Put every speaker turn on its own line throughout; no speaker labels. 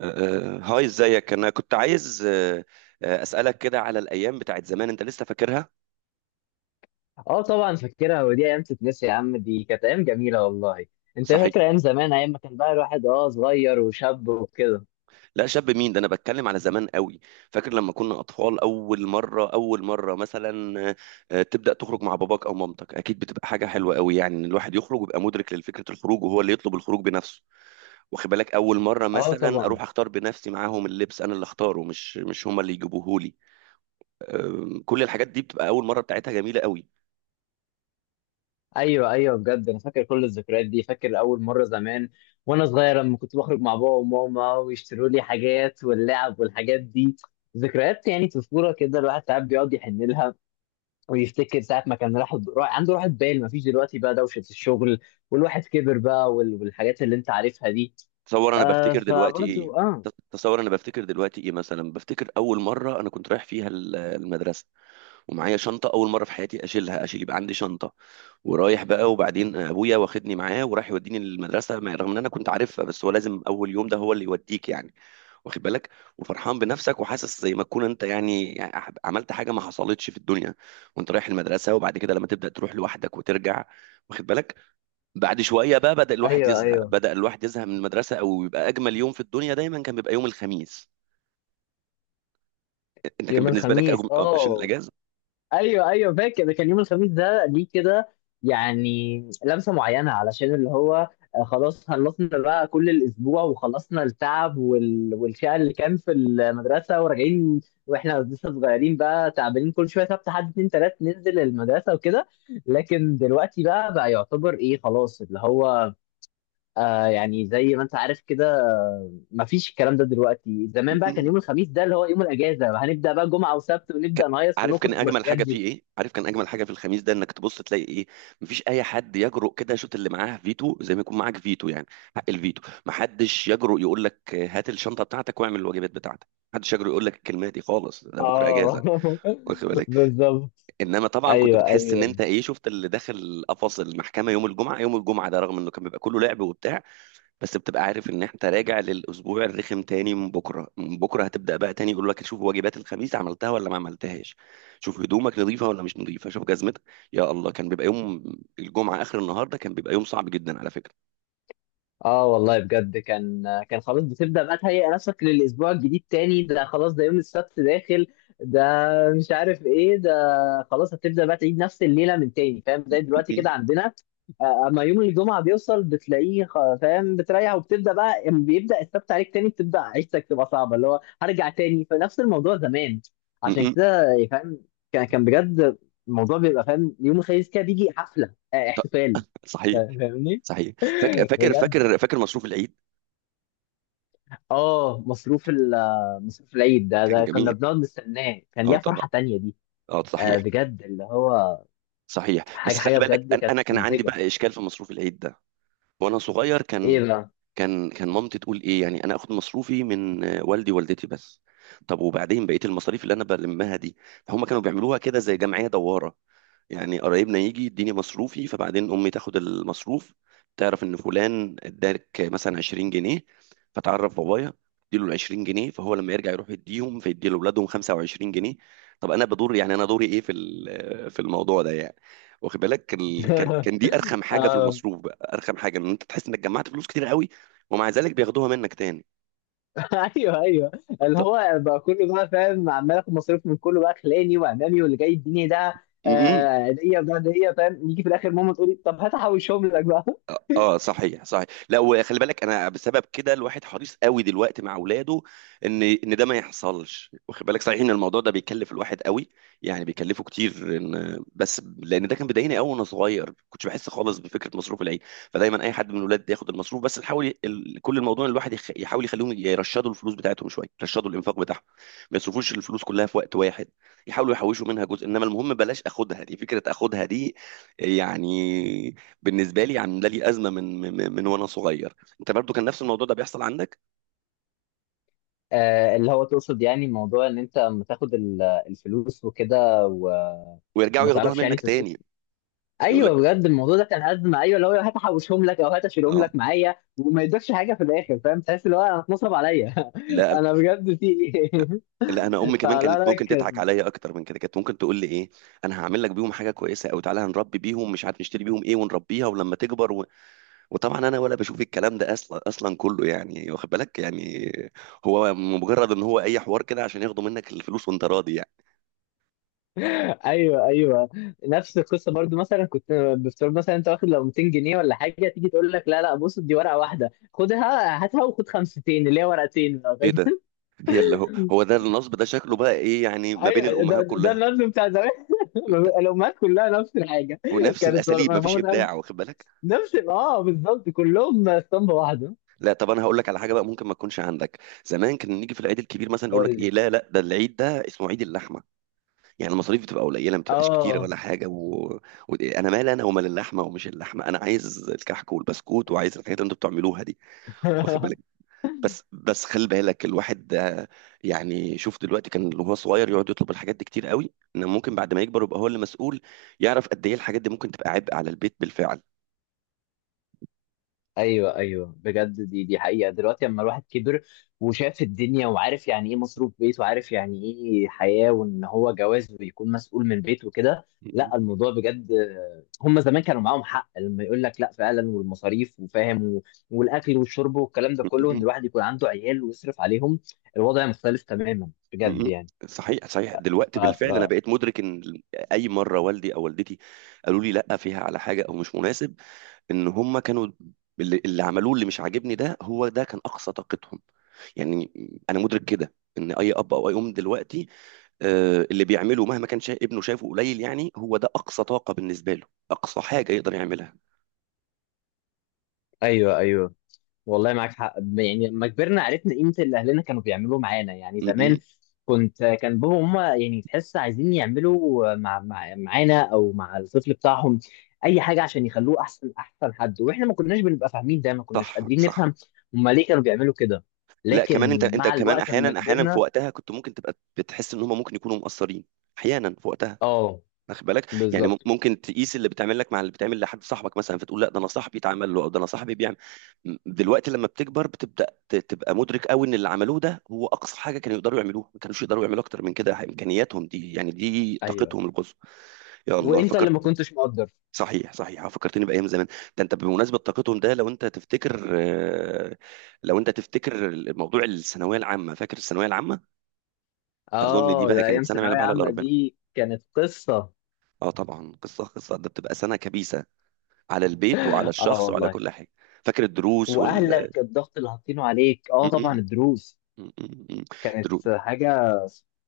هاي ازيك انا كنت عايز اسالك كده على الايام بتاعت زمان انت لسه فاكرها.
اه طبعا فاكرها، ودي ايام تتنسي يا عم. دي كانت ايام جميله والله. انت
صحيح.
فاكر ايام زمان، ايام ما كان بقى الواحد صغير وشاب وكده.
لا شاب مين ده، انا بتكلم على زمان قوي. فاكر لما كنا اطفال اول مره مثلا تبدا تخرج مع باباك او مامتك، اكيد بتبقى حاجه حلوه قوي، يعني ان الواحد يخرج ويبقى مدرك لفكره الخروج وهو اللي يطلب الخروج بنفسه. واخد بالك، اول مره
اه
مثلا
طبعا.
اروح اختار بنفسي معاهم اللبس، انا اللي اختاره، مش هما اللي يجيبوه لي. كل الحاجات دي بتبقى اول مره بتاعتها جميله قوي.
ايوه ايوه، بجد انا فاكر كل الذكريات دي. فاكر اول مره زمان وانا صغير لما كنت بخرج مع بابا وماما ويشتروا لي حاجات واللعب والحاجات دي. ذكريات يعني طفوله كده الواحد ساعات بيقعد يحن لها، ويفتكر ساعه ما كان عنده راحه بال ما فيش دلوقتي، بقى دوشه الشغل والواحد كبر بقى، والحاجات اللي انت عارفها دي.
تصور انا
آه،
بفتكر دلوقتي ايه.
فبرضو اه.
تصور انا بفتكر دلوقتي ايه، مثلا بفتكر اول مره انا كنت رايح فيها المدرسه ومعايا شنطه، اول مره في حياتي اشيلها، يبقى عندي شنطه. ورايح بقى، وبعدين ابويا واخدني معاه وراح يوديني للمدرسه، رغم ان انا كنت عارفها، بس هو لازم اول يوم ده هو اللي يوديك يعني. واخد بالك، وفرحان بنفسك وحاسس زي ما تكون انت يعني، عملت حاجه ما حصلتش في الدنيا. وانت رايح المدرسه، وبعد كده لما تبدا تروح لوحدك وترجع. واخد بالك، بعد شويه بقى بدا الواحد
ايوه
يزهق،
ايوه.
من المدرسه. او يبقى اجمل يوم في الدنيا دايما كان بيبقى يوم الخميس. انت كان
يوم
بالنسبه لك
الخميس
أجم... آه، عشان
اه.
الاجازه.
ايوه ايوه، فاكر ده. كان يوم الخميس ده ليه كده؟ يعني لمسه معينه، علشان اللي هو خلاص خلصنا بقى كل الاسبوع وخلصنا التعب والشقه اللي كان في المدرسه، وراجعين واحنا لسه صغيرين بقى، تعبانين كل شويه سبت حد اتنين تلات ننزل المدرسه وكده. لكن دلوقتي بقى يعتبر ايه، خلاص اللي هو آه، يعني زي ما انت عارف كده، مفيش الكلام ده دلوقتي. زمان بقى كان
مم.
يوم الخميس ده اللي هو يوم الاجازه، هنبدا بقى جمعه وسبت ونبدا
ك-
نهيص
عارف كان
ونخرج
اجمل
والحاجات
حاجه
دي.
فيه ايه؟ عارف كان اجمل حاجه في الخميس ده انك تبص تلاقي ايه؟ مفيش اي حد يجرؤ كده يشوط اللي معاه فيتو، زي ما يكون معاك فيتو يعني. حق الفيتو، محدش يجرؤ يقول لك هات الشنطه بتاعتك واعمل الواجبات بتاعتك. محدش يجرؤ يقول لك الكلمه دي خالص، ده بكره
اه
اجازه. واخد بالك.
بالظبط.
انما طبعا كنت
ايوه
بتحس ان
ايوه.
انت ايه، شفت اللي داخل قفص المحكمه، يوم الجمعه، يوم الجمعه ده رغم انه كان بيبقى كله لعب وبتاع، بس بتبقى عارف ان انت راجع للاسبوع الرخم تاني. من بكره هتبدا بقى تاني يقول لك شوف واجبات الخميس عملتها ولا ما عملتهاش، شوف هدومك نظيفه ولا مش نظيفه، شوف جزمتك. يا الله، كان بيبقى يوم الجمعه اخر النهار ده كان بيبقى يوم صعب جدا على فكره.
اه والله بجد كان. كان خلاص بتبدأ بقى تهيئ نفسك للأسبوع الجديد تاني. ده خلاص ده يوم السبت داخل ده، مش عارف ايه ده. خلاص هتبدأ بقى تعيد نفس الليلة من تاني، فاهم؟ زي دلوقتي
مم.
كده عندنا. آه، اما يوم الجمعة بيوصل بتلاقيه فاهم بتريح، وبتبدأ بقى أما بيبدأ السبت عليك تاني بتبدأ عيشتك تبقى صعبة، اللي هو هرجع تاني فنفس الموضوع زمان. عشان
مم.
كده يعني، فاهم؟ كان بجد الموضوع بيبقى، فاهم، يوم الخميس كده بيجي حفلة آه،
ط-
احتفال.
صحيح.
فاهمني؟
صحيح. فاكر فاكر
بجد.
فاكر فاكر مصروف العيد.
اه، مصروف العيد ده،
كان
ده كنا
جميل،
بنقعد نستناه. كان
اه
ليها
طبعا،
فرحة تانية دي.
اه
آه
صحيح.
بجد اللي هو.
صحيح
حاجة
بس خلي بالك،
بجد
انا
كانت
أنا كان عندي
مبهجة.
بقى اشكال في مصروف العيد ده وانا صغير.
ايه بقى؟
كان مامتي تقول ايه، يعني انا اخد مصروفي من والدي ووالدتي بس، طب وبعدين بقيه المصاريف اللي انا بلمها دي؟ فهم كانوا بيعملوها كده زي جمعيه دواره، يعني قرايبنا يجي يديني مصروفي فبعدين امي تاخد المصروف. تعرف ان فلان ادالك مثلا 20 جنيه، فتعرف بابايا اديله ال 20 جنيه، فهو لما يرجع يروح يديهم فيدي لاولادهم 25 جنيه. طب انا بدور، يعني انا دوري ايه في في الموضوع ده يعني. واخد بالك، ال- كان كان دي ارخم حاجه في
اه
المصروف. ارخم حاجه ان انت تحس انك جمعت فلوس كتير قوي، ومع ذلك بياخدوها منك تاني.
ايوه ايوه،
طب
اللي
طب-
هو بقى كله بقى فاهم، عمال اخد مصروف من كله بقى، خلاني وامامي واللي جاي يديني ده
م- م.
آه، هديه وده هديه. فاهم، نيجي في الاخر ماما تقولي طب هات احوشهم لك بقى.
اه، صحيح. صحيح، لا وخلي بالك، انا بسبب كده الواحد حريص قوي دلوقتي مع اولاده ان ان ده ما يحصلش. واخد بالك، صحيح ان الموضوع ده بيكلف الواحد قوي، يعني بيكلفه كتير، بس لان ده كان بيضايقني قوي وانا صغير، كنتش بحس خالص بفكره مصروف العيد. فدايما اي حد من الولاد ياخد المصروف، بس نحاول كل الموضوع إن الواحد يحاول يخليهم يرشدوا الفلوس بتاعتهم شويه، يرشدوا الانفاق بتاعهم، ما يصرفوش الفلوس كلها في وقت واحد، يحاولوا يحوشوا منها جزء. انما المهم بلاش اخدها، دي فكره اخدها دي يعني. بالنسبه لي عامله لي ازمه من من من وانا صغير. انت برضو كان نفس الموضوع ده بيحصل عندك؟
آه اللي هو تقصد يعني موضوع ان انت لما تاخد الفلوس وكده
ويرجعوا
وما
ياخدوها
تعرفش يعني
منك
تصرف.
تاني؟ يقول لك
ايوه، بجد الموضوع ده كان ازمه. ايوه، اللي هو هات احوشهم لك او هات اشيلهم
اه.
لك معايا، وما يدكش حاجه في الاخر. فاهم، تحس اللي هو انا اتنصب عليا.
لا
انا بجد في ايه.
لا، انا امي كمان
فلا
كانت
لا
ممكن تضحك
كان.
عليا اكتر من كده، كانت ممكن تقول لي ايه، انا هعمل لك بيهم حاجه كويسه، او تعالى هنربي بيهم مش عارف نشتري بيهم ايه ونربيها ولما تكبر و... وطبعا انا ولا بشوف الكلام ده اصلا، كله يعني، واخد بالك يعني، هو مجرد ان هو اي حوار كده عشان ياخدوا منك الفلوس وانت راضي يعني.
ايوه ايوه، نفس القصه برضو. مثلا كنت بفترض مثلا انت واخد لو 200 جنيه ولا حاجه، تيجي تقول لك لا لا، بص دي ورقه واحده خدها هاتها وخد خمستين اللي هي ورقتين لو
ايه ده؟
فاكر.
هي اللي هو هو ده النصب ده شكله بقى ايه، يعني ما بين
ايوه ده
الامهات كلها؟
النقد بتاع زمان. الامهات كلها نفس الحاجه.
ونفس
كانت
الاساليب، مفيش
ماما تقول
ابداع. واخد بالك.
نفس، اه بالظبط كلهم اسطمبه واحده.
لا طب انا هقول لك على حاجه بقى ممكن ما تكونش عندك. زمان كنا نيجي في العيد الكبير مثلا يقول لك ايه، لا لا، ده العيد ده اسمه عيد اللحمه، يعني المصاريف بتبقى قليله ما بتبقاش كتيره
اه
ولا حاجه و... و... انا مال انا ومال اللحمه، ومش اللحمه، انا عايز الكحك والبسكوت، وعايز الحاجات اللي انتوا بتعملوها دي. واخد بالك. بس بس خلي بالك الواحد ده، يعني شوف دلوقتي، كان اللي هو صغير يقعد يطلب الحاجات دي كتير قوي، ان ممكن بعد ما يكبر يبقى هو اللي مسؤول، يعرف قد ايه الحاجات دي ممكن تبقى عبء على البيت بالفعل.
ايوه ايوه، بجد دي حقيقه. دلوقتي لما الواحد كبر وشاف الدنيا وعارف يعني ايه مصروف بيت، وعارف يعني ايه حياه، وان هو جواز ويكون مسؤول من بيت وكده، لا الموضوع بجد. هم زمان كانوا معاهم حق لما يقول لك لا فعلا، والمصاريف وفاهم والاكل والشرب والكلام ده كله، ان الواحد يكون عنده عيال ويصرف عليهم. الوضع مختلف تماما
م-
بجد
م.
يعني.
صحيح. صحيح
ف...
دلوقتي بالفعل انا
ف...
بقيت مدرك ان اي مره والدي او والدتي قالوا لي لا فيها على حاجه او مش مناسب، ان هم كانوا اللي عملوه اللي مش عاجبني ده هو ده كان اقصى طاقتهم يعني. انا مدرك كده ان اي اب او اي ام دلوقتي اللي بيعمله مهما كان ابنه شايفه قليل، يعني هو ده اقصى طاقه بالنسبه له، اقصى حاجه يقدر يعملها.
ايوه ايوه، والله معاك حق. يعني لما كبرنا عرفنا قيمة اللي أهلنا كانوا بيعملوه معانا. يعني
م-
زمان
م.
كنت، كان بابا وماما يعني تحس عايزين يعملوا مع مع معانا أو مع الطفل بتاعهم أي حاجة عشان يخلوه أحسن، أحسن حد. وإحنا ما كناش بنبقى فاهمين ده، ما كناش
صح.
قادرين نفهم
صح.
هما ليه كانوا بيعملوا كده.
لا كمان انت،
لكن
انت
مع
كمان
الوقت لما
احيانا، احيانا في
كبرنا،
وقتها كنت ممكن تبقى بتحس ان هم ممكن يكونوا مقصرين احيانا في وقتها.
آه.
واخد بالك، يعني
بالظبط.
ممكن تقيس اللي بتعمل لك مع اللي بتعمل لحد صاحبك مثلا، فتقول لا ده انا صاحبي اتعمل له، او ده انا صاحبي بيعمل. دلوقتي لما بتكبر بتبدا تبقى مدرك قوي ان اللي عملوه ده هو اقصى حاجه كانوا يقدروا يعملوها، ما كانوش يقدروا يعملوا اكتر من كده، امكانياتهم دي يعني دي
أيوه.
طاقتهم القصوى. يا الله
وأنت اللي
فكرت.
ما كنتش مقدر.
صحيح فكرتني بايام زمان. ده انت بمناسبه طاقتهم ده، لو انت تفتكر لو انت تفتكر الموضوع الثانويه العامه، فاكر الثانويه العامه؟ اظن دي
آه
بقى
ده أيام
كانت سنه ما يعلم
ثانوية
بها الا
عامة
ربنا.
دي كانت قصة.
اه طبعا قصه قصه ده بتبقى سنه كبيسه على البيت وعلى
آه
الشخص وعلى
والله.
كل حاجة. فاكر الدروس وال...
واهلك الضغط اللي حاطينه عليك، اه
م-
طبعا
م-
الدروس
م- م- م. درو...
كانت حاجه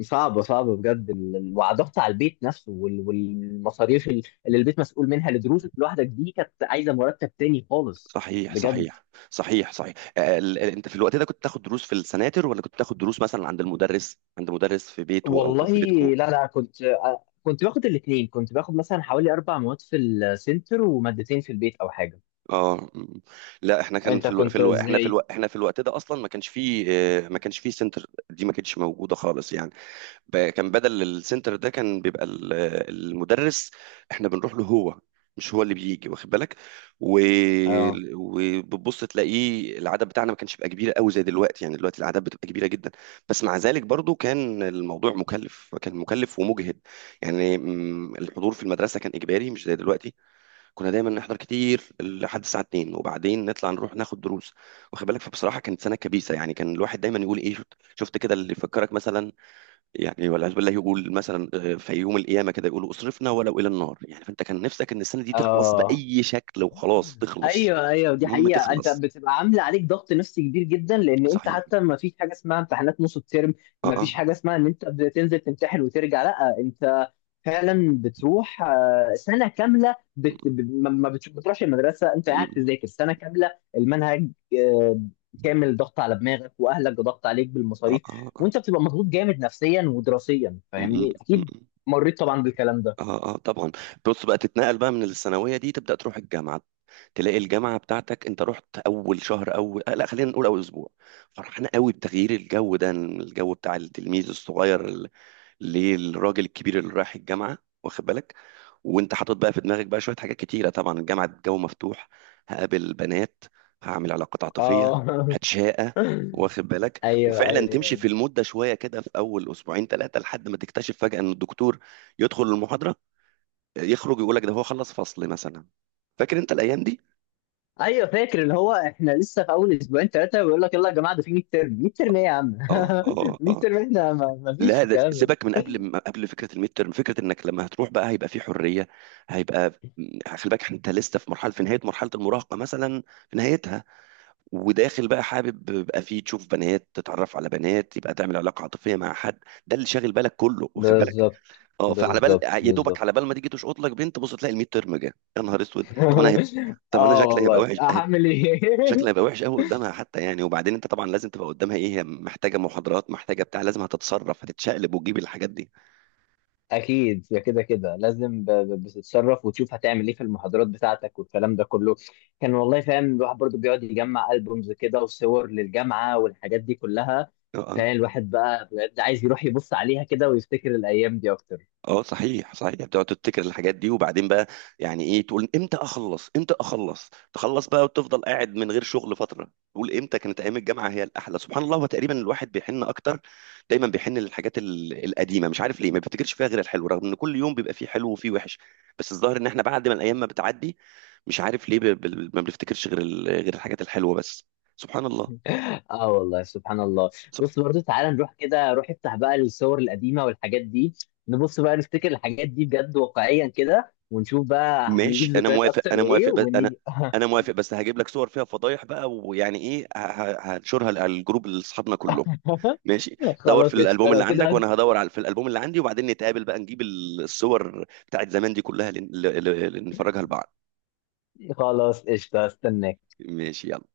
صعبه. بجد، وضغط على البيت نفسه والمصاريف اللي البيت مسؤول منها لدروسك لوحدك دي، كانت عايزه مرتب تاني خالص
صحيح
بجد
صحيح صحيح صحيح انت في الوقت ده كنت تاخد دروس في السناتر، ولا كنت تاخد دروس مثلا عند المدرس، عند مدرس في بيته او
والله.
في بيتكو؟
لا لا، كنت آه، كنت باخد الاثنين. كنت باخد مثلا حوالي اربع مواد في السنتر ومادتين في البيت او حاجه.
اه. لا احنا كان
انت
في الو... في
كنت
الو... احنا في الو...
ازاي؟
احنا في الوقت ده اصلا ما كانش فيه، ما كانش فيه سنتر، دي ما كانتش موجودة خالص يعني. كان بدل السنتر ده كان بيبقى المدرس احنا بنروح له هو، مش هو اللي بيجي. واخد بالك. و...
اه
وبتبص تلاقيه العدد بتاعنا ما كانش بيبقى كبير قوي زي دلوقتي، يعني دلوقتي العدد بتبقى كبيره جدا. بس مع ذلك برضو كان الموضوع مكلف، كان مكلف ومجهد يعني. م، الحضور في المدرسه كان اجباري مش زي دلوقتي، كنا دايما نحضر كتير لحد الساعه 2 وبعدين نطلع نروح ناخد دروس. واخد بالك، فبصراحه كانت سنه كبيسه يعني، كان الواحد دايما يقول ايه، شفت كده اللي يفكرك مثلا، يعني والعياذ بالله يقول مثلا في يوم القيامه كده يقولوا اصرفنا ولو الى النار، يعني فانت كان نفسك ان السنه دي تخلص
اه.
باي شكل وخلاص تخلص.
ايوه ايوه، دي
المهم
حقيقه. انت
تخلص.
بتبقى عامله عليك ضغط نفسي كبير جدا، لان انت
صحيح.
حتى ما فيش حاجه اسمها امتحانات نص الترم.
اه،
ما فيش
اه.
حاجه اسمها ان انت بتنزل تمتحن وترجع، لا انت فعلا بتروح آه، سنه كامله بت...
م-
ب- ما ما بت- بتروحش المدرسه، انت قاعد
م-
تذاكر سنه كامله المنهج آه، كامل. ضغط على دماغك، واهلك ضغط عليك
اه،
بالمصاريف،
اه، اه.
وانت بتبقى مضغوط جامد نفسيا ودراسيا.
م- م-
فاهمني اكيد،
م-
مريت طبعا بالكلام ده.
اه اه طبعا. بص بقى، تتنقل بقى من الثانويه دي تبدا تروح الجامعه، تلاقي الجامعه بتاعتك، انت رحت اول شهر، اول آه، لا خلينا نقول اول اسبوع، فرحان قوي بتغيير الجو ده، الجو بتاع التلميذ الصغير للراجل الكبير اللي رايح الجامعه. واخد بالك، وانت حاطط بقى في دماغك بقى شويه حاجات كتيره، طبعا الجامعه الجو مفتوح، هقابل بنات، هعمل علاقات عاطفيه،
اه
هتشاقى. واخد بالك،
ايوه
وفعلا
ايوه.
تمشي في المده شويه كده في اول اسبوعين ثلاثه لحد ما تكتشف فجاه ان الدكتور يدخل المحاضره يخرج يقول لك ده هو خلص فصل مثلا. فاكر انت الايام دي؟
ايوه فاكر، اللي هو احنا لسه في اول اسبوعين ثلاثه بيقول لك يلا يا جماعه ده في 100 ترم. 100 ترم ايه يا عم
اه، اه،
100
اه.
ترم، احنا ما فيش
لا,
الكلام ده.
سيبك من قبل ما قبل فكره الميد ترم، فكره انك لما هتروح بقى هيبقى في حريه، هيبقى... خلي بالك انت لسه في مرحله، في نهايه مرحله المراهقه مثلا، في نهايتها، وداخل بقى حابب يبقى فيه تشوف بنات، تتعرف على بنات، يبقى تعمل علاقه عاطفيه مع حد، ده اللي شاغل بالك كله. واخد بالك.
بالظبط
اه، فعلى بال يا دوبك على
بالظبط.
بال ما تيجي تشقط لك بنت بص تلاقي الميد ترم جه، يا نهار اسود، طب انا هيبقى، طب انا
اه
شكلي هيبقى
والله
وحش،
هعمل ايه.
شكلها هيبقى وحش قوي قدامها حتى يعني. وبعدين انت طبعا لازم تبقى قدامها ايه، هي محتاجه محاضرات، محتاجه بتاع، لازم هتتصرف، هتتشقلب وتجيب الحاجات دي.
اكيد يا، كده كده لازم بتتصرف وتشوف هتعمل ايه في المحاضرات بتاعتك والكلام ده كله. كان والله فاهم الواحد برضو بيقعد يجمع البومز كده وصور للجامعه والحاجات دي كلها.
اه. آه.
فاهم الواحد بقى بجد عايز يروح يبص عليها كده، ويفتكر الايام دي اكتر.
اه صحيح. صحيح، يعني بتقعد تفتكر الحاجات دي وبعدين بقى يعني ايه، تقول امتى اخلص امتى اخلص، تخلص بقى وتفضل قاعد من غير شغل فتره تقول امتى كانت ايام الجامعه هي الاحلى. سبحان الله، هو تقريبا الواحد بيحن اكتر، دايما بيحن للحاجات القديمه، مش عارف ليه ما بيفتكرش فيها غير الحلو، رغم ان كل يوم بيبقى فيه حلو وفيه وحش، بس الظاهر ان احنا بعد ما الايام ما بتعدي مش عارف ليه، ما بنفتكرش غير غير الحاجات الحلوه بس. سبحان الله.
اه والله سبحان الله. بص برضو، تعالى نروح كده. روح افتح بقى الصور القديمه والحاجات دي، نبص بقى نفتكر الحاجات دي بجد واقعيا كده، ونشوف بقى
ماشي،
هنجيب
انا
ذكريات
موافق
اكتر
انا
وايه،
موافق بس انا
ونيجي.
انا موافق بس هجيب لك صور فيها فضايح بقى، ويعني ايه، هنشرها على الجروب اللي اصحابنا كلهم. ماشي. دور في
خلاص قشطه
الالبوم اللي
لو
عندك،
كده.
وانا هدور على في الالبوم اللي عندي، وبعدين نتقابل بقى نجيب الصور بتاعت زمان دي كلها نفرجها لبعض.
خلاص قشطه استناك.
ماشي يلا.